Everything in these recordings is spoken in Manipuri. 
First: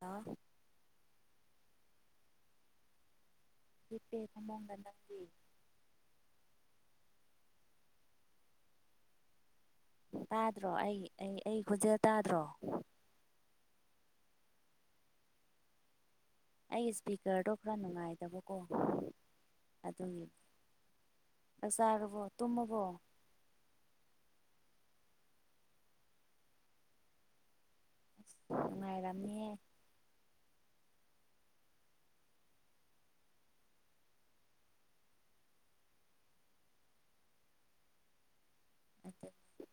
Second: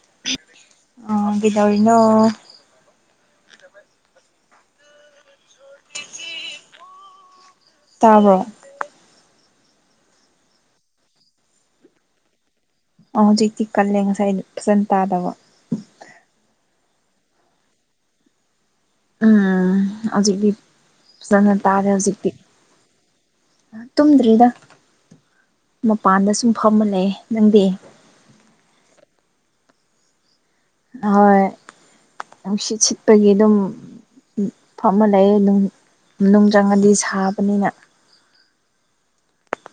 ꯍꯥꯎ ꯑꯥ ꯀꯩꯗꯧꯔꯤꯅꯣ ꯍꯤꯞꯄ‌ꯦ ꯐꯃꯨꯡꯗ ꯅꯪꯗꯤ ꯇꯥꯕ꯭ꯔꯣ ꯇꯥꯗ꯭ꯔꯣ ꯑꯩ ꯑꯩ ꯑꯩ ꯈꯣꯖꯦꯜ ꯇꯥꯗ꯭ꯔꯣ ꯑꫭ ꯍꯧꯖꯤꯛꯇꯤ ꯀꯜꯂꯦ ꯉꯁꯥꯏꯗ ꯐꯖꯅꯥ ꯇꯥꯗꯕ ꯑꯩꯒꯤ ꯏꯁꯄꯤꯀꯔꯗꯣ ꯈꯔ ꯅꯨꯡꯉꯥꯏꯇꯕꯥ ꯀꫭ ꯎꯝ ꯑꯗꯨꯒꯤ ꯍꯧꯖꯤꯛꯇꯤ ꯐꯖꯅ ꯆꯥꯛ ꯆꯥꯔꯕꯣ ꯇꯨꯝꯃꯕꯣ ꯇꯨꯝꯗ꯭ꯔꯤꯗꯥꯥ ꯃꯄꯥꯟꯗ ꯁꯨꯝ ꯐꯝꯃ ꯂꯩꯌꯦ ꯅꯪꯗꯤ ꯑꯁ ꯅꯨꯡꯉꯥꯏꯔꯝꯅꯤꯌꯦ ꯍꯣꯏ ꯅꯨꯡꯁꯤꯠ ꯁꯤꯠꯄꯒꯤ ꯑꯗꯨꯝ ꯎꯝ ꯐꯝꯃ ꯂꯩ ꯅꯨꯡ ꯃꯅꯨꯡ ꯆꯥꯡꯉꯗꯤ ꯁꯥꯕꯅꯤꯅ ꯅꯠꯇꯦ ꯎꯝ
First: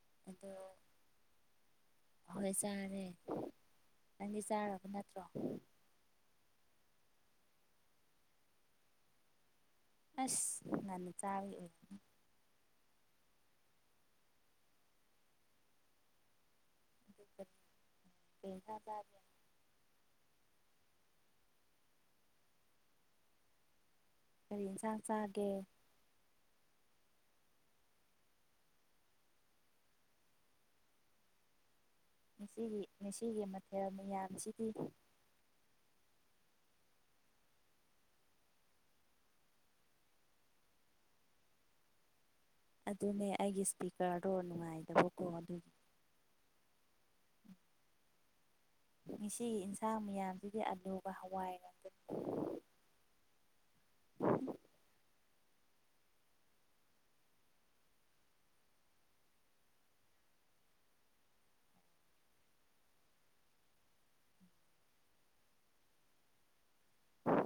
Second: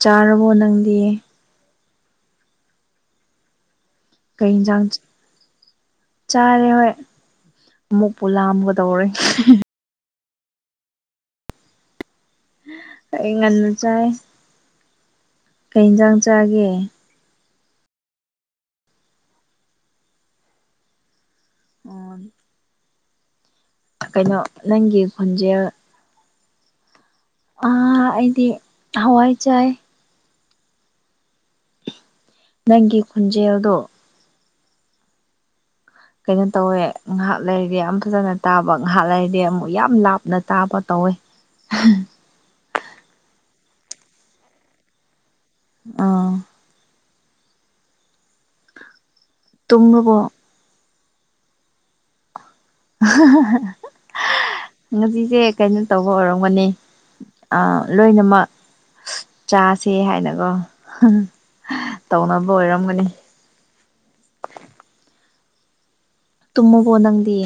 ꯆꯥꯔꯕꯣ ꯅꯪꯗꯤ ꯍꯣꯏ ꯆꯥꯔꯦ ꯅꯪꯗꯤ ꯀꯩ ꯏꯟꯖꯥꯡ ꯆꯥꯔꯕ ꯅꯠꯇ꯭ꯔꯣ ꯆꯥꯔꯦ ꯍꯣꯏ ꯑꯃꯨꯛꯄꯨ ꯂꯥꯝꯒꯗꯧꯔꯦ ꯑꯁ ꯉꯟꯅꯥ ꯆꯥꯕꯩ ꯑꯣꯏꯅꯤ ꯑꯩ ꯉꯥꯟꯅ ꯆꯥꯏ ꯀꯩ ꯖꯥꯡ ꯆꯥꯒꯦ [unintelligible] ꯀꯩꯖꯥꯡ ꯆꯥꯒꯦ ꯑꯣ ꯀꯩꯅꯣ ꯀꯔꯤ ꯏꯟꯁꯥꯡ ꯅꯪꯒꯤ ꯆꯥꯒꯦ ꯈꯣꯟꯖꯦꯜ ꯑꯥ ꯑꯩꯗꯤ ꯍꯋꯥꯏ ꯆꯥꯏ ꯉꯥꯁꯤꯒꯤ ꯅꯪꯒꯤ ꯉꯥꯁꯤꯒꯤ ꯈꯣꯟꯖꯦꯜꯗꯣ ꯃꯊꯦꯜ ꯃꯌꯥꯝꯁꯤꯗꯤ ꯀꯩꯅꯣ ꯇꯧꯋꯦ ꯉꯍꯥꯛ ꯂꯩꯔꯗꯤ ꯌꯥꯝ ꯐꯖꯅ ꯇꯥꯕ ꯉꯍꯥꯛ ꯂꯩꯔꯗꯤ ꯑꯃꯨꯛ ꯌꯥꯝ ꯂꯥꯞꯅ ꯇꯥꯕ ꯇꯧꯋꯦ [inaudible] ꯑꯗꯨꯅꯦ ꯑꯩꯒꯤ ꯁ꯭ꯄꯤꯀꯔꯗꯣ ꯅꯨꯡꯉꯥꯏꯇꯕꯀꯣ ꯑꯗꯨꯒꯤ ꯑꯥ ꯉꯁꯤꯒꯤ ꯏꯟꯁꯥꯡ ꯇꯨꯝꯃꯕꯣ ꯃꯌꯥꯝꯁꯤꯗꯤ ꯑꯥꯂꯨꯒ ꯍꯋꯥꯏ ꯉꯥꯛꯇ ꯉꯁꯤꯁꯦ ꯀꯩꯅꯣ ꯇꯧꯕ ꯑꯣꯏꯔꯝꯒꯅꯤ ꯑ ꯂꯣꯏꯅꯃꯛ ꯆꯥꯁꯦ ꯍꯥꯏꯅꯀꯣ ꯇꯧꯅꯕ ꯑꯣꯏꯔꯝꯒꯅꯤ ꯇꯨꯝꯃꯕꯣ ꯅꯪꯗꯤ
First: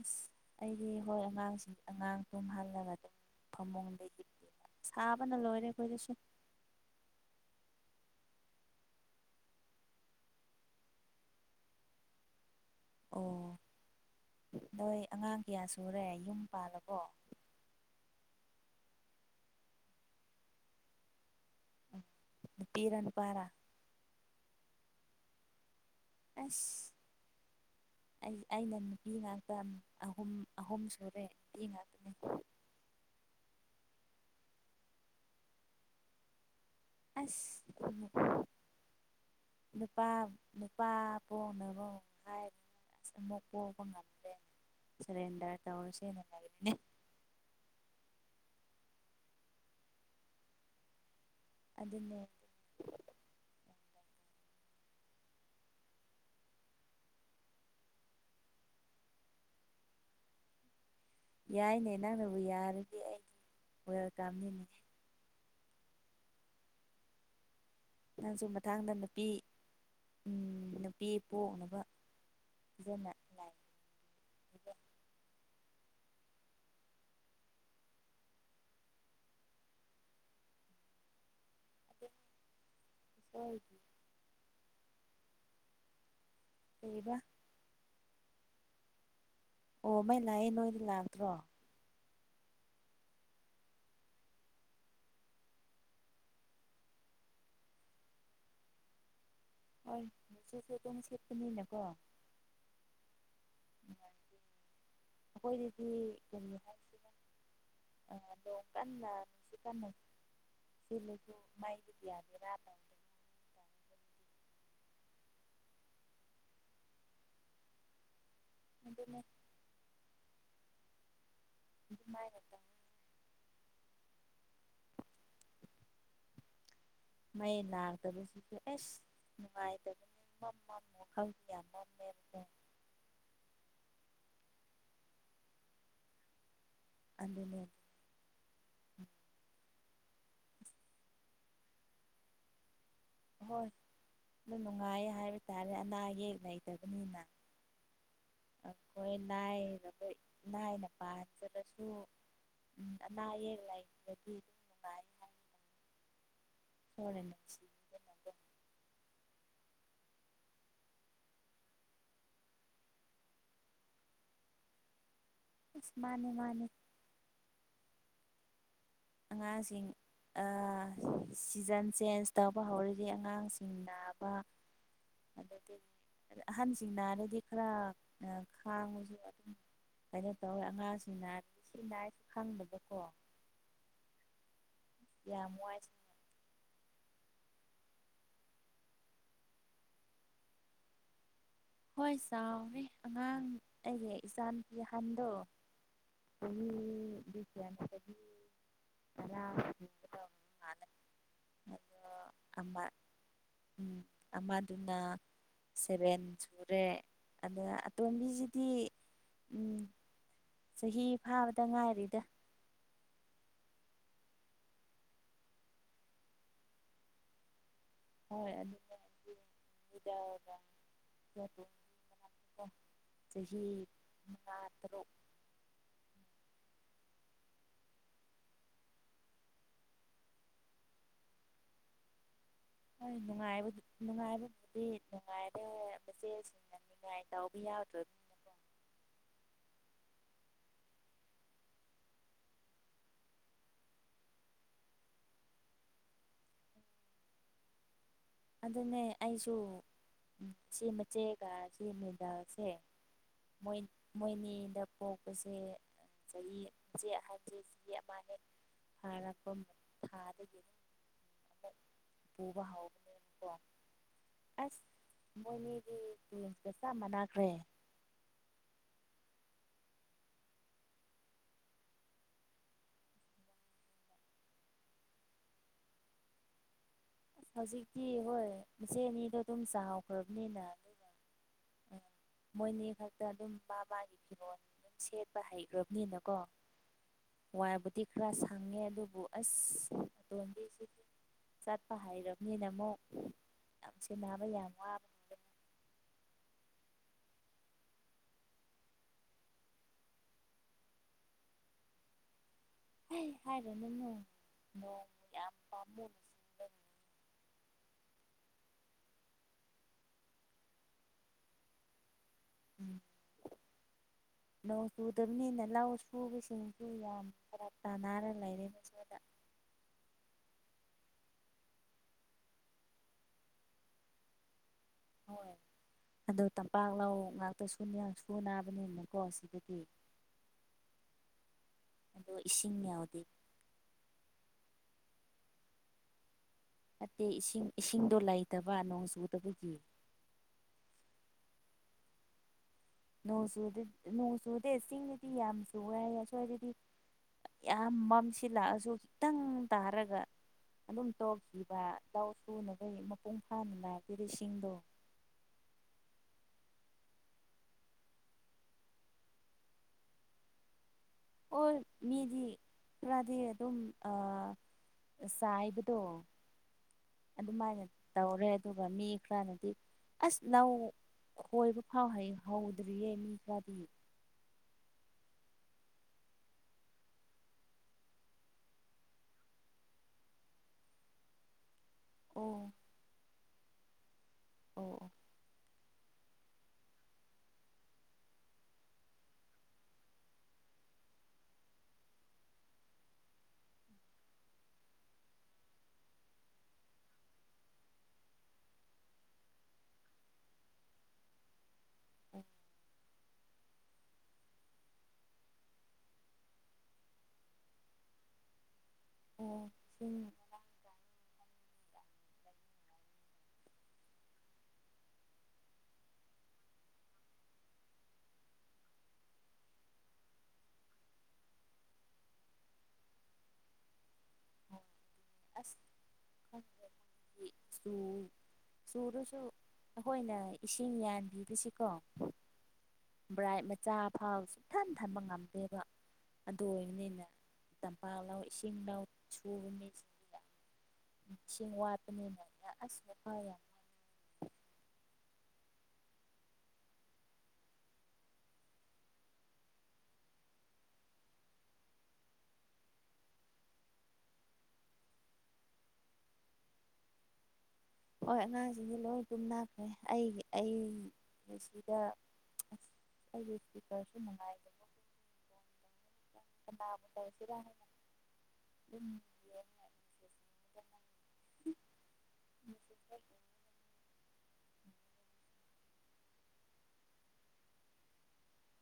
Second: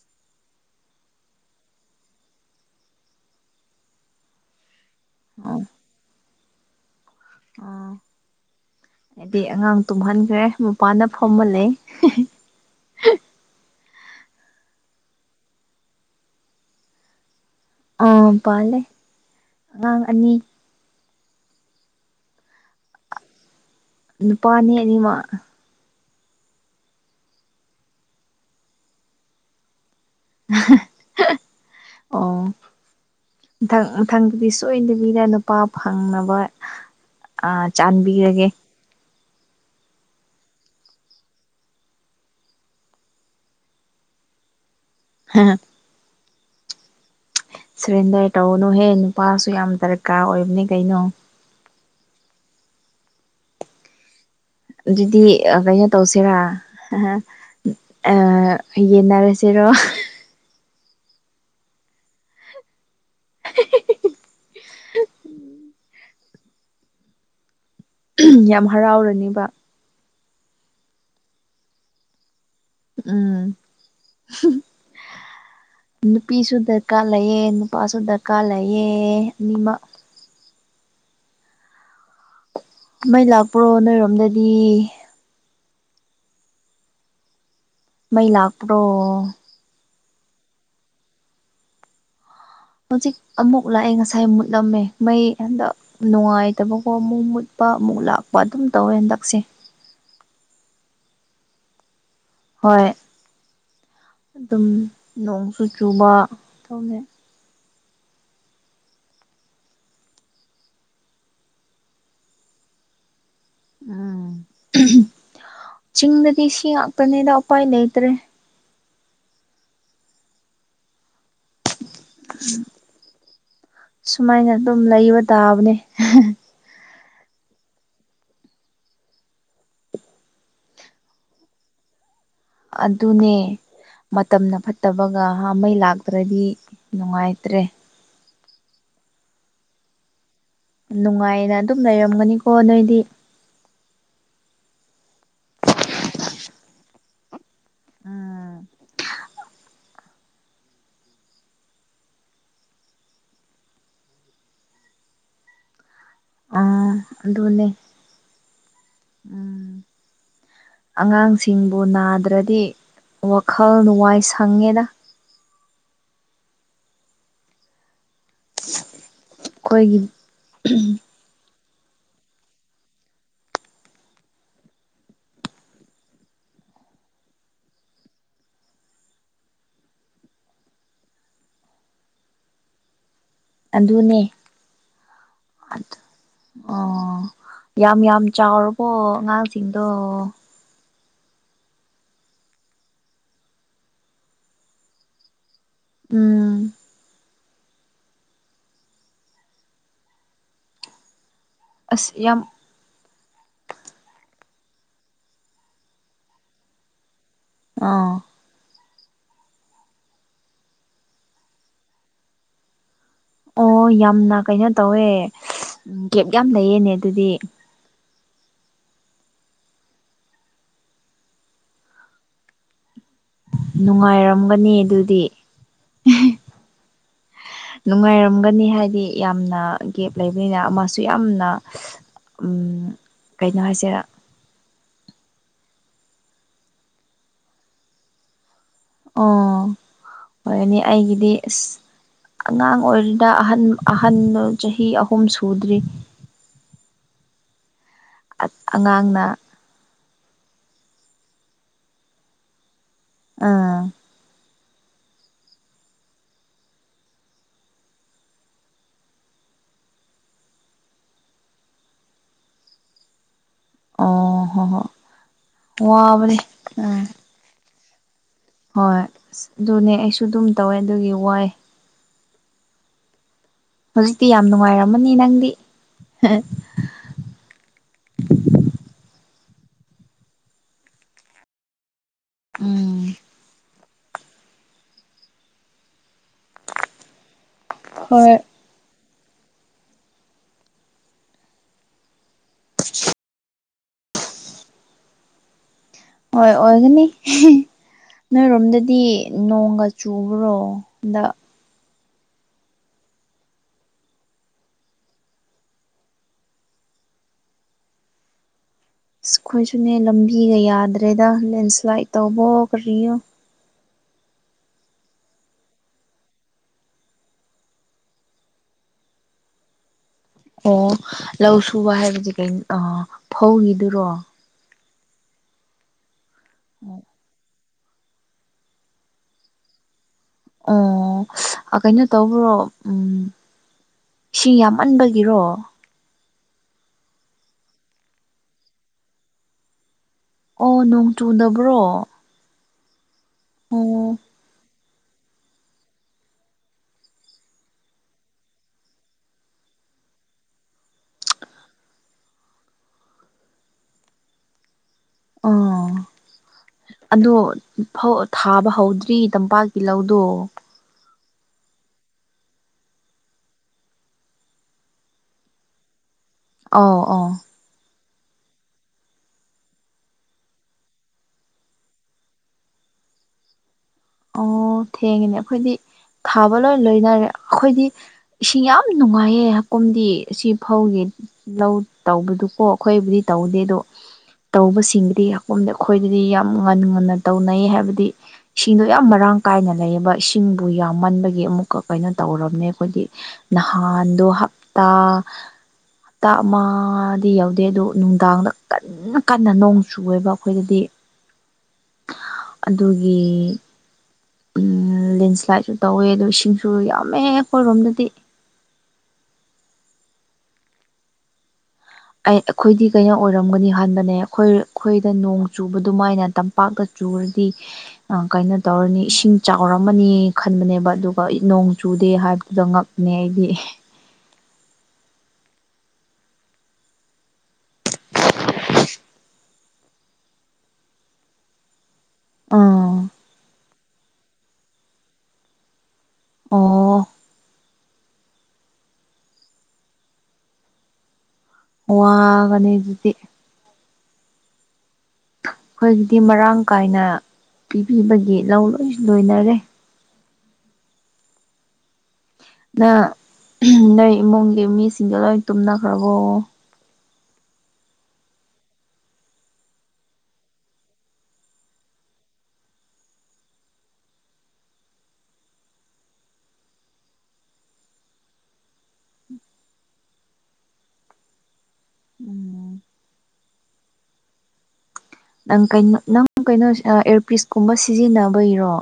ꯑꯁ ꯑꯩꯗꯤ ꯍꯣꯏ ꯑꯉꯥꯡꯁꯤꯡ ꯑꯉꯥꯡ ꯇꯨꯝꯍꯜꯂꯒ ꯑꯗꯨꯝ ꯐꯃꯨꯡꯗ ꯍꯤꯞ ꯁꯥꯕꯅ ꯑꯣ ꯂꯣꯏꯔꯦ ꯑꯈꯣꯏꯗꯁꯨ ꯑꯥ ꯑꯩꯗꯤ ꯑꯉꯥꯡ ꯇꯨꯝꯍꯟꯈ꯭ꯔꯦ ꯃꯄꯥꯟꯗ ꯐꯝꯃ ꯂꯩ ꯑꯣ ꯅꯣꯏ ꯑꯉꯥꯡ ꯀꯌꯥ ꯁꯨꯔꯦ ꯌꯨꯝ ꯄꯥꯜꯂꯕꯣ ꯑ ꯄꯜꯂꯦ ꯑꯉꯥꯡ ꯑꯅꯤ ꯅꯨꯄꯤꯔ ꯅꯨꯄꯥꯔ ꯅꯨꯄꯥꯅꯦ ꯑꯅꯤꯃꯛ ꯑꯁ ꯑꯩ ꯑꯩꯅ ꯅꯨꯄꯤ ꯉꯥꯛꯇ ꯑꯍꯨꯝ ꯑꯍꯨꯝ ꯁꯨꯔꯦ ꯅꯨꯄꯤ ꯉꯥꯛꯇꯅꯦ ꯑꯣ ꯃꯊꯪ ꯃꯊꯪꯗꯗꯤ ꯁꯣꯏꯗꯕꯤꯗ ꯅꯨꯄꯥ ꯐꯪꯅꯕ ꯑꯥ ꯑꯁ ꯈꯨꯝꯃꯨ ꯈꯨꯝꯃꯨ ꯆꯥꯟꯕꯤꯔꯒꯦ ꯅꯨꯄꯥ ꯅꯨꯄꯥ ꯄꯣꯛꯅꯕ ꯑꯃꯨꯛ ꯍꯥꯏꯔꯤ ꯑꯁ ꯑꯃꯨꯛ ꯄꯣꯛꯄ ꯉꯝꯗ꯭ꯔꯦ ꯍꯥꯍꯥ ꯁꯔꯦꯟꯗꯔ ꯇꯧꯔꯁꯦꯅ ꯍꯥꯏꯕꯅꯦ ꯁꯔꯦꯟꯗꯔ ꯇꯧꯅꯨꯍꯦ ꯅꯨꯄꯥꯁꯨ ꯌꯥꯝ ꯗꯔꯀꯥꯔ ꯑꯣꯏꯕꯅꯦ ꯀꯩꯅꯣ ꯑꯗꯨꯅꯦ ꯑꯗꯨꯗꯤ ꯑꯥ ꯀꯩꯅꯣ ꯇꯧꯁꯤꯔ ꯑꯥ ꯌꯦꯟꯅꯔꯁꯦꯔꯣ ꯌꯥꯏꯅꯦ ꯅꯪꯅꯕꯨ ꯌꯥꯔꯗꯤ ꯑꯩꯗꯤ ꯋꯦꯜꯀꯝꯅꯤꯅꯦ ꯅꯪꯁꯨ ꯌꯥꯝ ꯃꯊꯥꯡꯗ ꯅꯨꯄꯤ ꯍꯔꯥꯎꯔꯅꯦꯕ ꯎꯝ ꯅꯨꯄꯤ ꯄꯣꯛꯅꯕ ꯎꯝ꯫ ꯗꯨꯒꯥ ꯅꯨꯄꯤꯁꯨ ꯗꯔꯀꯥꯔ ꯂꯩꯌꯦ ꯅꯨꯄꯥꯁꯨ ꯗꯔꯀꯥꯔ ꯂꯩꯌꯦ ꯑꯅꯤꯃꯛ [inaudible] ꯃꯩ ꯂꯥꯛꯄ꯭ꯔꯣ ꯏꯁꯣꯔꯒꯤ ꯅꯣꯏꯔꯣꯝꯗꯗꯤ ꯀꯩ ꯍꯥꯏꯕ ꯃꯩ ꯂꯥꯛꯄ꯭ꯔꯣ ꯑꯣ ꯃꯩꯂꯥꯛꯑꯦ ꯅꯣꯏꯗꯤ ꯂꯥꯛꯇ꯭ꯔꯣ ꯍꯧꯖꯤꯛ ꯑꯃꯨꯛ ꯂꯛꯑꯦ ꯉꯁꯥꯏ ꯃꯨꯠꯂꯝꯃꯦ ꯃꯩ ꯍꯟꯗꯛ ꯅꯨꯡꯉꯥꯏꯇꯕꯀꯣ ꯑꯃꯨꯛ ꯃꯨꯠꯄ ꯑꯃꯨꯛ ꯂꯥꯛꯄ ꯑꯗꯨꯝ ꯇꯧꯋꯦ ꯍꯟꯗꯛꯁꯦ ꯍꯣꯏ ꯅꯨꯡꯁꯤꯠꯁꯨ ꯑꯗꯨꯝ ꯁꯤꯠꯄꯅꯤꯅꯀꯣ ꯍꯣꯏ ꯑꯩꯈꯣꯏꯗꯗꯤ ꯑꯗꯨꯝ ꯅꯣꯡꯁꯨ ꯆꯨꯕ ꯑ ꯅꯣꯡ ꯀꯥꯟꯅ ꯅꯨꯡꯁꯤꯠ ꯀꯥꯟꯅ ꯁꯤꯠꯂꯁꯨ ꯃꯩꯗꯤ [unintelligible] ꯎꯝ ꯆꯤꯡꯗꯗꯤ ꯁꯤ ꯉꯥꯛꯇꯅꯦꯗ ꯎꯄꯥꯏ ꯂꯩꯇ꯭ꯔꯦ ꯑꯗꯨꯅꯦ ꯑꯗꯨꯃꯥꯏꯅ ꯇꯧꯋꯤ ꯁꯨꯃꯥꯏꯅ ꯑꯗꯨꯝ ꯂꯩꯕ ꯇꯥꯕꯅꯦ ꯃꯩ ꯂꯥꯛꯇꯕꯁꯤꯗꯤ ꯑꯦꯁ ꯅꯨꯡꯉꯥꯏꯇꯕ ꯃꯝ ꯃꯝ ꯋꯥꯈꯜ ꯌꯝ ꯃꯝꯃꯦꯕꯀꯣ ꯑꯗꯨꯅꯦ ꯃꯇꯝꯅ ꯐꯠꯇꯕꯒ ꯍꯥ ꯃꯩ ꯂꯥꯛꯇ꯭ꯔꯥꯗꯤ ꯅꯨꯡꯉꯥꯏꯇ꯭ꯔꯦ ꯑꯗꯨꯅꯦ [inaudible] ꯅꯨꯡꯉꯥꯏꯅ ꯑꯗꯨꯝ ꯂꯩꯔꯝꯒꯅꯤꯀꯣ ꯅꯣꯏꯗꯤ ꯑꯣꯏ ꯑꯗꯨ ꯅꯨꯡꯉꯥꯏꯌꯦ ꯍꯥꯏꯕ ꯇꯥꯔꯦ ꯑꯅꯥ ꯑꯌꯦꯛ ꯂꯩꯇꯕꯅꯤꯅ ꯎꯝ ꯑꯩꯈꯣꯏ ꯂꯥꯏꯔꯕ ꯂꯥꯏꯅ ꯄꯥꯥꯟꯖꯔꯁꯨ ꯎꯝ ꯑꯅꯥ ꯑꯌꯦꯛ ꯂꯩꯇ꯭ꯔꯥꯗꯤ ꯑꯗꯨꯝ ꯅꯨꯡꯉꯥꯏ ꯍꯥꯏ ꯑꯥ ꯏꯁꯣꯔꯅ ꯑꯗꯨꯅꯦ ꯅꯨꯡꯁꯤꯕꯤꯗꯅꯀꯣ ꯎꯝ ꯑꯉꯥꯡꯁꯤꯡꯕꯨ ꯅꯥꯗ꯭ꯔꯥꯗꯤ ꯋꯥꯈꯜ ꯋꯥꯏ ꯁꯪꯉꯦꯗ ꯑꯁ ꯃꯥꯅꯦ ꯃꯥꯅꯦ ꯑꯉꯥꯡꯁꯤꯡ ꯑꯩꯈꯣꯏꯒꯤ ꯑꯥ ꯁꯤꯖꯟ ꯆꯦꯟꯖ ꯇꯧꯕ ꯍꯧꯔꯗꯤ ꯑꯉꯥꯡꯁꯤꯡ ꯅꯥꯕ ꯑꯗꯨꯗꯤ ꯑꯗ ꯑꯍꯟꯁꯤꯡꯅꯥꯔꯗꯤ ꯈꯔ ꯑ ꯈꯥꯡꯕꯁꯨ ꯑꯗꯨꯝ ꯀꯩꯅꯣ ꯇꯧꯋꯦ ꯑꯉꯥꯡꯁꯤꯡ ꯅꯥꯔꯗꯤ ꯁꯤ ꯅꯥꯏ ꯈꯪꯗꯕꯀꯣ ꯑꯗꯨꯅꯦ ꯌꯥꯝ ꯋꯥꯏ ꯑꯣ ꯌꯥꯝ ꯌꯥꯝ ꯆꯥꯎꯔꯕꯣ ꯑꯉꯥꯡꯁꯤꯡꯗꯣ ꯍꯣꯏ ꯆꯥꯎꯔ‌ꯦ ꯑꯉꯥꯡ ꯑꯩꯒꯤ ꯏꯆꯥꯅꯨꯄꯤ ꯑꯍꯟꯗꯣ ꯎꯝ ꯆꯍꯤ ꯑꯗꯨ ꯒ꯭ꯌꯥꯟ ꯇꯥꯔꯗꯤ ꯇꯔꯥꯃꯨꯛ ꯁꯨꯒꯗ‌ꯣꯏ ꯃꯥꯜꯂ‌ꯦ ꯑꯁ ꯌꯥꯝ ꯑꯃ ꯎꯝ ꯑꯃꯗꯨꯅ ꯁꯚꯦꯟ ꯁꯨꯔꯦ ꯑꯗ ꯑꯥ ꯑꯇꯣꯝꯕꯤꯁꯤꯗꯤ ꯎꯝ ꯆꯍꯤ ꯐꯥꯕꯗ ꯉꯥꯏꯔꯤꯗ ꯑꯣ ꯌꯥꯝꯅ ꯀꯩꯅꯣ ꯇꯧꯋꯦ ꯀꯦꯞ ꯌꯥꯝ ꯂꯩꯌꯦꯅꯦ ꯑꯗꯨꯗꯤ ꯍꯣꯏ ꯑꯗꯨ [unintelligible] [unintelligible] ꯆꯍꯤ ꯃꯉꯥ ꯅꯨꯡꯉꯥꯏꯔꯝꯒꯅꯤ ꯇꯔꯨꯛ ꯑꯗꯨꯗꯤ ꯅꯨꯡꯉꯥꯏꯔꯝꯒꯅꯤ ꯍꯥꯏꯗꯤ ꯌꯥꯝꯅ ꯒꯦꯞ ꯂꯩꯕꯅꯤꯅ ꯃꯥꯁꯨ ꯌꯥꯝꯅ ꯎꯝ ꯍꯣꯏ ꯀꯩꯅꯣ ꯅꯨꯡꯉꯥꯏꯕ ꯍꯥꯏꯁꯤꯔꯥ ꯅꯨꯡꯉꯥꯏꯕ ꯑꯗꯨꯗꯤ ꯅꯨꯡꯉꯥꯏꯔꯦ ꯃꯆꯦꯁꯤꯡꯅꯅꯤꯡꯉꯥꯏ ꯇꯎꯕ ꯌꯧꯗ꯭ꯔꯕ ꯑꯣ ꯑꯣꯏꯔꯅꯤ ꯑꯩꯒꯤꯗꯤ ꯑꯁ ꯑꯉꯥꯡ ꯑꯣꯏꯔꯤꯗ ꯑꯍꯟ ꯑꯍꯟꯗꯣ ꯆꯍꯤ ꯑꯍꯨꯝ ꯁꯨꯗ꯭ꯔꯤ ꯑꯗꯨꯅꯦ ꯑꯉꯥꯡꯅ ꯑꯩꯁꯨ ꯁꯤ ꯃꯆꯦꯒ ꯁꯤ ꯃꯤꯗꯜꯁꯦ ꯃꯣꯏ ꯑꯥ ꯃꯣꯏꯅꯤꯗ ꯄꯣꯛꯄꯁꯦ ꯆꯍꯤꯁꯦ ꯑꯍꯟꯁꯦ ꯆꯍꯤ ꯑꯃ ꯍꯦꯛ ꯊꯥꯔꯛꯄ ꯊꯥꯗꯒꯤ ꯑꯃꯨꯛ ꯄꯨꯕ ꯍꯧꯕꯅꯦꯕꯀꯣ ꯑꯣ ꯍꯣ ꯍꯣ ꯑꯁ ꯃꯣꯏꯅꯤꯗꯤ ꯋꯥꯕꯅꯦ ꯇꯨꯟꯁꯀ ꯎꯝ ꯆꯞꯃꯟ ꯅꯥꯈ꯭ꯔꯦ ꯍꯣꯏ ꯑꯁ ꯑꯗꯨꯅꯦ ꯑꯩꯁꯨ ꯑꯗꯨꯝ ꯇꯧꯋꯦ ꯑꯗꯨꯒꯤ ꯋꯥꯏ ꯍꯧꯖꯤꯛꯇꯤ ꯌꯥꯝ ꯅꯨꯡꯉꯥꯏꯔꯝꯃꯅꯤ ꯅꯪꯗꯤ ꯑꯁ ꯍꯧꯖꯤꯛꯇꯤ ꯍꯣꯏ ꯃꯆꯦ ꯑꯅꯤꯗꯣ ꯑꯗꯨꯝ ꯆꯥꯎꯈ꯭ꯔꯕꯅꯤꯅ ꯑ ꯃꯣꯏꯅꯦ ꯎꯝ ꯈꯛꯇ ꯑꯗꯨꯝ ꯃꯥ ꯃꯥꯒꯤ ꯐꯤꯔꯣꯟ ꯑꯗꯨꯝ ꯁꯦꯠꯄ ꯍꯩꯈꯔꯕꯅꯤꯅꯀꯣ ꯋꯥꯏꯕꯨꯗꯤ ꯈꯔ ꯍꯣꯏ ꯁꯪꯉꯦ ꯑꯗꯨꯕꯨ ꯑꯁ ꯃꯇꯣꯟꯗꯤ ꯁꯤꯗꯤ ꯆꯠꯄ ꯍꯥꯏꯔꯕꯅꯤꯅ ꯑꯃꯨꯛ ꯌꯥꯝ ꯁꯦꯟꯅꯕ ꯌꯥꯝ ꯋꯥꯕ ꯍꯣꯏ ꯑꯣꯏꯒꯅꯤ ꯅꯣꯏꯔꯣꯝꯗꯗꯤ ꯅꯣꯡꯒ ꯆꯨꯕ꯭ꯔꯣꯗ ꯍꯟꯗꯛ ꯍꯩ ꯍꯥꯏꯔꯅꯨ ꯅꯣꯡ ꯅꯣꯡ ꯌꯥꯝ ꯄꯥꯝꯃꯨ ꯑꯁ ꯑꯩꯈꯣꯏꯁꯨꯅꯦ ꯂꯝꯕꯤꯒ ꯌꯥꯗ꯭ꯔꯦꯗ ꯂꯦꯟꯁ꯭ꯂꯥꯏꯠ ꯇꯧꯕꯑꯣ ꯎꯝ ꯀꯔꯤꯌꯣ [inaudible] ꯅꯣꯡ ꯆꯨꯗꯝꯅꯤꯅ ꯂꯧ ꯁꯨꯕꯁꯤꯡꯁꯨ ꯌꯥꯝ ꯐꯔꯛ ꯇꯥꯅꯔ ꯂꯩꯔꯦ [unintelligible] ꯑꯣ ꯂꯧ ꯁꯨꯕ ꯍꯥꯏꯕꯗꯤ ꯀꯩꯅ ꯑꯥ ꯐꯧꯒꯤꯗꯨꯔꯣ ꯍꯣꯏ ꯑꯗꯣ ꯇꯝꯄꯥꯛꯂꯧ ꯉꯥꯛꯇ ꯁꯨꯅ ꯁꯨꯅꯥꯕꯅꯤꯅꯀꯣ ꯁꯤꯗꯗꯤ ꯑꯥ ꯑ ꯀꯩꯅꯣ ꯑꯗꯣ ꯇꯧꯕ꯭ꯔꯣ ꯏꯁꯤꯡ ꯎꯝ ꯌꯥꯎꯗꯦ ꯏꯁꯤꯡ ꯌꯥꯝ ꯃꯟꯕꯒꯤꯔꯣ ꯅꯠꯇꯦ ꯏꯁꯤꯡ ꯏꯁꯤꯡꯗꯣ ꯂꯩꯇꯕ ꯅꯣꯡ ꯆꯨꯗꯕꯒꯤ ꯑꯣ ꯅꯣꯡ ꯆꯨꯗꯕ꯭ꯔꯣ ꯅꯣꯡ ꯆꯨꯗꯦ ꯑꯣ ꯅꯣꯡ ꯆꯨꯗꯦ ꯆꯤꯡꯗꯗꯤ ꯌꯥꯝ ꯆꯨꯋꯦ ꯍꯥꯏꯌꯦ ꯑꯁ꯭ꯋꯥꯏꯗꯗꯤ ꯌꯥꯝ ꯃꯝꯁꯤꯜꯂꯥꯛꯑꯁꯨ ꯈꯤꯇꯪ ꯇꯥꯔꯒ ꯑꯗꯨꯝ ꯇꯣꯛꯈꯤꯕ ꯂꯧ ꯁꯨꯅꯕꯩ ꯃꯄꯨꯡ ꯐꯥꯅ ꯂꯥꯛꯇꯦꯕ ꯏꯁꯤꯡꯗꯣ ꯑꯥ ꯑꯗꯣ ꯐꯧ ꯊꯥꯕ ꯍꯧꯗ꯭ꯔꯤ ꯇꯝꯄꯥꯛꯀꯤ ꯂꯧꯗꯣ ꯑꯣ ꯃꯤꯗꯤ ꯈꯔꯗꯤ ꯑꯗꯨꯝ ꯑꯥ ꯑꯆꯥꯏꯕꯗꯣ ꯑꯧ ꯑꯣ ꯑꯗꯨꯃꯥꯏꯅ ꯇꯧꯔꯦ ꯑꯗꯨꯒ ꯃꯤ ꯈꯔꯅꯗꯤ ꯑꯁ ꯂꯧ ꯈꯣꯏꯕ ꯐꯥꯎ ꯍꯩ ꯍꯧꯗ꯭ꯔꯤꯌꯦ ꯃꯤ ꯈꯔꯗꯤ ꯑꯣ ꯊꯦꯡꯉꯦꯅꯦ ꯑꯩꯈꯣꯏꯗꯤ ꯊꯥꯕ ꯂꯣꯏ ꯂꯣꯏꯅꯔꯦ ꯑꯩꯈꯣꯏꯗꯤ ꯏꯁꯤꯡ ꯌꯥꯝ ꯅꯨꯡꯉꯥꯏꯌꯦ ꯍꯀꯨꯝꯗꯤ ꯑꯁꯤ ꯐꯧꯒꯤ ꯂꯧ ꯇꯧꯕꯗꯨꯀꯣ ꯑꯣ ꯑꯩꯈꯣꯏꯕꯨꯗꯤ ꯇꯧꯗꯦ ꯑꯗꯣ ꯑꯣ ꯑꯣ ꯇꯧꯕꯁꯤꯡꯕꯨꯗꯤ ꯍꯀꯨꯝꯗ ꯑꯩꯈꯣꯏꯗꯗꯤ ꯌꯥꯝ ꯉꯟ ꯉꯟꯅ ꯇꯧꯅꯩ ꯍꯥꯏꯕꯗꯤ ꯏꯟꯅꯣ ꯌꯥꯝ ꯃꯔꯥꯡ ꯀꯥꯏꯅ ꯂꯩꯌꯦꯕ ꯏꯁꯤꯡꯕꯨ ꯌꯥꯝꯃꯟꯕꯒꯤ ꯑꯃꯨꯛꯀ ꯀꯩꯅꯣ ꯇꯧꯔꯕꯅꯦ ꯑꯈꯣꯏꯗꯤ ꯅꯍꯥꯟ ꯗꯣ ꯍꯞꯇꯥ ꯇꯥ ꯑꯃꯗꯤ ꯌꯧꯗꯦ ꯑꯗꯣ ꯅꯨꯡꯗꯥꯡꯗ ꯀꯟ ꯅ ꯀꯟꯅ ꯅꯣꯡ ꯆꯨꯋꯦꯕ ꯑꯩꯈꯣꯏꯗꯗꯤ ꯑꯣ ꯑꯗꯨꯒꯤ ꯎꯝ ꯂꯦꯟꯁꯂꯥꯏꯠꯁꯨ ꯇꯧꯋꯦ ꯑꯗꯣ ꯏꯁꯤꯡꯁꯨ ꯌꯥꯝꯃꯦ ꯑꯩꯈꯣꯏꯔꯣꯝꯗꯗꯤ ꯑꯣ ꯄꯨꯡ [unintelligible] ꯑꯩ ꯑꯩꯈꯣꯏꯗꯤ ꯀꯩꯅꯣ ꯑꯣꯏꯔꯝꯒꯅꯤ ꯈꯟꯕꯅꯦ ꯑꯩꯈꯣꯏ ꯑꯈꯣꯏꯗ ꯅꯣꯡ ꯆꯨꯕ ꯑꯗꯨꯃꯥꯏꯅ ꯇꯝ ꯄꯥꯛꯀ ꯆꯨꯔꯗꯤ ꯑꯥ ꯀꯥꯏꯅꯣ ꯇꯧꯔꯅꯤ ꯏꯁꯤꯡ ꯆꯥꯎꯔꯝꯃꯅꯤ ꯈꯟꯕꯅꯦꯕ ꯑꯗꯨꯒ ꯏ ꯅꯣꯡ ꯆꯨꯗꯦ ꯍꯥꯏꯕꯗꯨ ꯉꯛ ꯅꯦ ꯑꯩꯗꯤ ꯑꯁ [unintelligible] ꯁ꯭ꯀꯨꯜ ꯆꯨꯔꯁꯨ ꯑꯩꯈꯣꯏꯅ ꯏꯁꯤꯡ ꯌꯥꯟꯕꯤꯗ꯭ꯔꯁꯤꯀꯣ ꯑꯥ ꯭ꯕ꯭ꯔꯥꯏꯠ ꯃꯆꯥ ꯐꯥꯎ ꯁꯨꯛꯊꯟ ꯊꯝꯕ ꯉꯝꯗꯦꯕ ꯑꯗꯨ ꯑꯣ ꯑꯣꯏꯕꯅꯤꯅ ꯇꯝꯄꯥꯛ ꯂꯧ ꯏꯁꯤꯡ ꯂꯧ ꯁꯨꯕ ꯃꯤ ꯏꯁꯤꯡ ꯋꯥꯠꯄꯅꯤꯅꯅꯦ ꯋꯥꯒꯅꯤ ꯑꯁ ꯑꯗꯨꯗꯤ ꯃꯤꯠꯐꯌꯥ ꯑꯈꯣꯏꯒꯤꯗꯤ ꯃꯔꯥꯡ ꯀꯥꯏꯅ ꯄꯤꯕꯤꯕꯒꯤ ꯂꯧ ꯂꯣꯏ ꯂꯣꯏꯅꯔꯦ ꯅ ꯅꯣꯏ ꯏꯃꯨꯡꯒꯤ ꯃꯤꯁꯤꯡꯗꯣ ꯂꯣꯏ ꯇꯨꯝꯅꯈ꯭ꯔꯕꯣ ꯍꯣꯏ ꯑꯉꯥꯡꯁꯤꯡꯗꯤ ꯂꯣꯏ ꯇꯨꯝꯅꯈ꯭ꯔꯦ ꯑꯩꯒꯤ ꯑꯩ ꯁꯤꯗ ꯑ ꯑꯩꯒꯤ ꯏꯁꯄꯤꯀ꯭ꯔꯁꯨ ꯅꯨꯡꯉꯥꯏꯗꯦ [unintelligible] ꯎꯝ ꯅꯪ ꯀꯩꯅꯣ ꯅꯪ ꯀꯩꯅꯣ ꯑꯥ ꯑꯦꯌ꯭ꯔꯄꯤꯁꯀꯨꯝꯕ ꯁꯤꯖꯤꯟꯅꯕꯩꯔꯣ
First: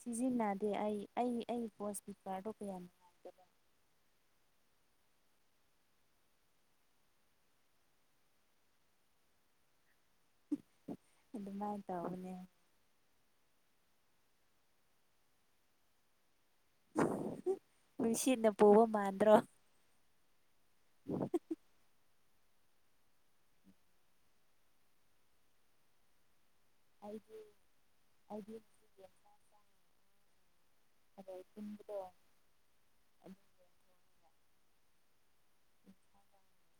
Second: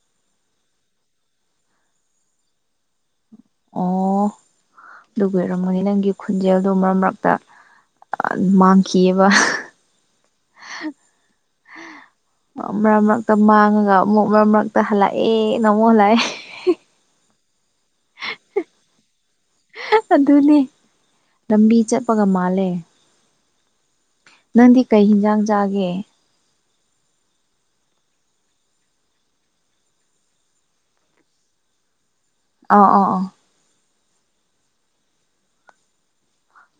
ꯁꯤꯖꯤꯟꯅꯗꯦ ꯑꯩ ꯑꯩ ꯑꯩꯒꯤ ꯄꯣꯁ ꯄꯤꯀꯔꯗꯣ ꯀꯌꯥꯝ ꯑꯣ ꯗꯨꯒꯤ ꯑꯣꯏꯔꯝꯒꯅꯤ ꯅꯪꯒꯤ ꯈꯨꯟꯖꯦꯜꯗꯣ ꯃꯔꯛ ꯃꯔꯛꯇ ꯑꯥ ꯃꯥꯡꯈꯤꯌꯦꯕ ꯑꯗꯨꯃꯥꯏꯅ ꯇꯧꯕꯅꯦ ꯃꯔꯛ ꯃꯔꯛꯇ ꯃꯥꯡꯉꯒ ꯑꯃꯨꯛ ꯃꯔꯛ ꯃꯔꯛꯇ ꯍꯜꯂꯛꯑꯦꯅ ꯑꯃꯨꯛ ꯍꯜꯂꯛꯑꯦ ꯅꯨꯡꯁꯤꯠꯅ ꯄꯨꯕꯥ ꯃꯥꯟꯗ꯭ꯔꯣ ꯑꯗꯨꯅꯦ ꯂꯝꯕꯤ ꯆꯠꯄꯒ ꯃꯥꯜꯂꯦ ꯅꯪꯗꯤ ꯀꯩ ꯍꯤꯟꯖꯥꯡ ꯆꯥꯒꯦ ꯑꯩꯒꯤ ꯑꯩꯒꯤ ꯑꯗꯩꯩ ꯇꯨꯝꯕꯗꯣ ꯑꯣ ꯑꯣ ꯑꯣ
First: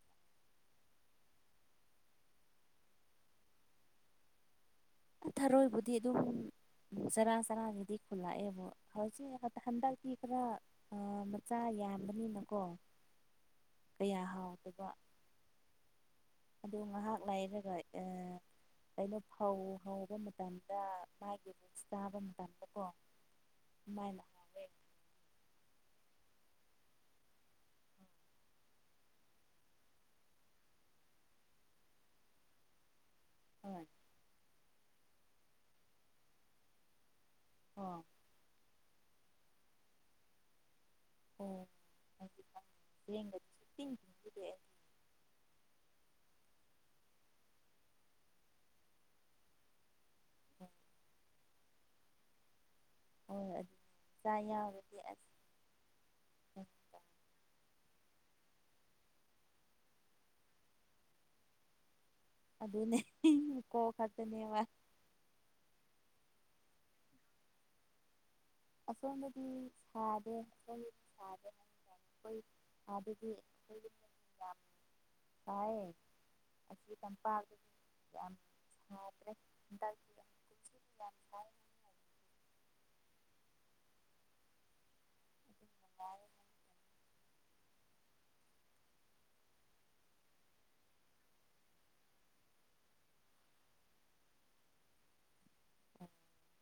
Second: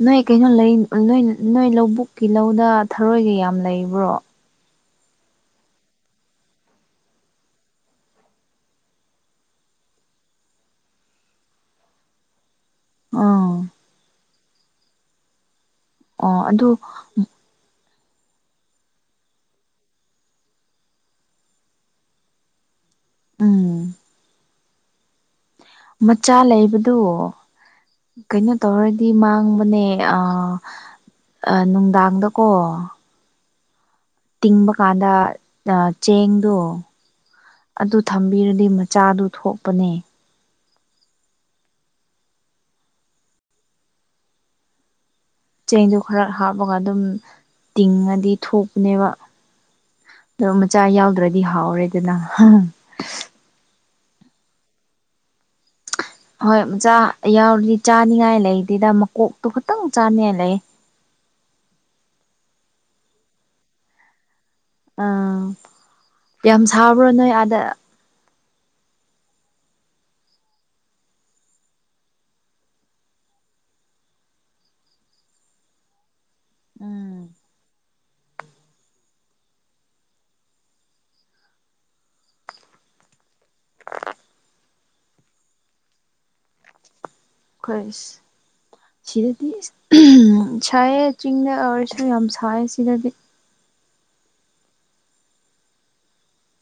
ꯅꯣꯏ ꯀꯩꯅꯣ ꯂꯩ ꯅꯣꯏ ꯅꯣꯏ ꯂꯧꯕꯨꯛꯀꯤ ꯂꯧꯗ ꯊꯔꯣꯏꯒ ꯌꯥꯝ ꯂꯩꯕ꯭ꯔꯣ ꯊꯔꯣꯏꯕꯨꯗꯤ ꯑꯗꯨꯝ ꯆꯔꯥ ꯆꯔꯥꯒꯤꯗꯤ ꯈꯨꯜꯂꯛꯑꯦꯕꯣ ꯍꯧꯖꯤꯛꯈꯛꯇꯥ ꯍꯟꯗꯛꯇꯤ ꯈꯔ ꯑꯥ ꯃꯆꯥ ꯌꯥꯝꯕꯅꯤꯅꯀꯣ ꯑꯥ ꯀꯌꯥ ꯍꯥꯎꯇꯕ ꯑꯣ ꯑꯗꯨ ꯑꯗꯣ ꯉꯥꯍꯥꯛ ꯂꯥꯏꯔꯒ ꯑꯥ ꯀꯩꯅꯣ ꯐꯧ ꯍꯧꯕ ꯃꯇꯝꯗ ꯃꯥꯒꯤ ꯆꯥꯕ ꯃꯇꯝꯗ ꯀꯣ ꯎꯝ ꯃꯥꯏꯅ ꯃꯆꯥ ꯂꯩꯕꯗꯨ ꯀꯩꯅꯣ ꯇꯧꯔꯗꯤ ꯃꯥꯡꯕꯅꯦ ꯑꯥ ꯑꯥ ꯅꯨꯡꯗꯥꯡꯗꯀꯣ ꯍꯣꯏ ꯇꯤꯡꯕꯀꯥꯟꯗ ꯗꯥ ꯆꯦꯡꯗꯣ ꯑꯗꯨ ꯑꯣ ꯊꯝ ꯄꯤꯔꯗꯤ ꯃꯆꯥꯗꯨ ꯊꯣꯛꯄꯅꯦ ꯑꯣ ꯑꯗꯨꯒꯥ [inaudible] ꯇꯤꯡ ꯆꯦꯡꯗꯣ ꯈ꯭ꯔ ꯍꯥꯞꯄꯒ ꯑꯗꯨꯝ ꯇꯤꯡꯉꯗꯤ ꯊꯨꯕꯅꯦꯕꯥ ꯗꯣ ꯃꯆꯥ ꯌꯥꯎꯗ꯭ꯔꯗꯤ ꯍꯥꯎꯔꯦꯗꯅ ꯍꯥ ꯍꯣꯏ [inaudible] ꯆꯥ ꯌꯥꯎꯔꯗꯤ ꯑꯁ ꯍꯣꯏ ꯃꯥꯆꯥ ꯌꯥꯎꯔꯗꯤ ꯆꯥꯅꯤꯡꯉꯥꯏ ꯂꯩꯇꯦꯗ ꯃꯀꯣꯛꯇꯣ ꯈꯇꯪ ꯆꯥꯅꯤꯡꯉꯥꯏ ꯂꯩ ꯑꯗꯨꯅꯦ ꯃꯀꯣ ꯈꯛꯇꯅꯦꯕ ꯑꯥ ꯌꯥꯝ ꯁꯥꯕ꯭ꯔꯣ ꯅꯣꯏ ꯑꯥꯗ [inaudible] ꯁꯥꯗꯦ [inaudible] ꯁꯥꯗꯦ ꯍꯣꯏ ꯑꯥ ꯗꯗꯤ ꯍꯣꯏꯗꯤ ꯌꯥꯝ ꯁꯥꯢꯌꯦ ꯑꯁꯤ ꯎꯝ ꯇꯝꯄꯥꯛ ꯌꯥꯝ ꯁꯥꯗ꯭ꯔꯦ ꯍꯟꯗꯛꯇꯤ ꯁꯤ ꯌꯝꯁꯥꯏ ꯁꯥꯏ ꯈꯣꯏꯁ ꯁꯤꯗꯗꯤ ꯁꯥꯏꯌꯦ ꯆꯤꯡꯗ ꯑꯣꯏꯔꯁꯨ ꯌꯥꯝ ꯁꯥꯏ ꯁꯤꯗꯗꯤ [inaudible]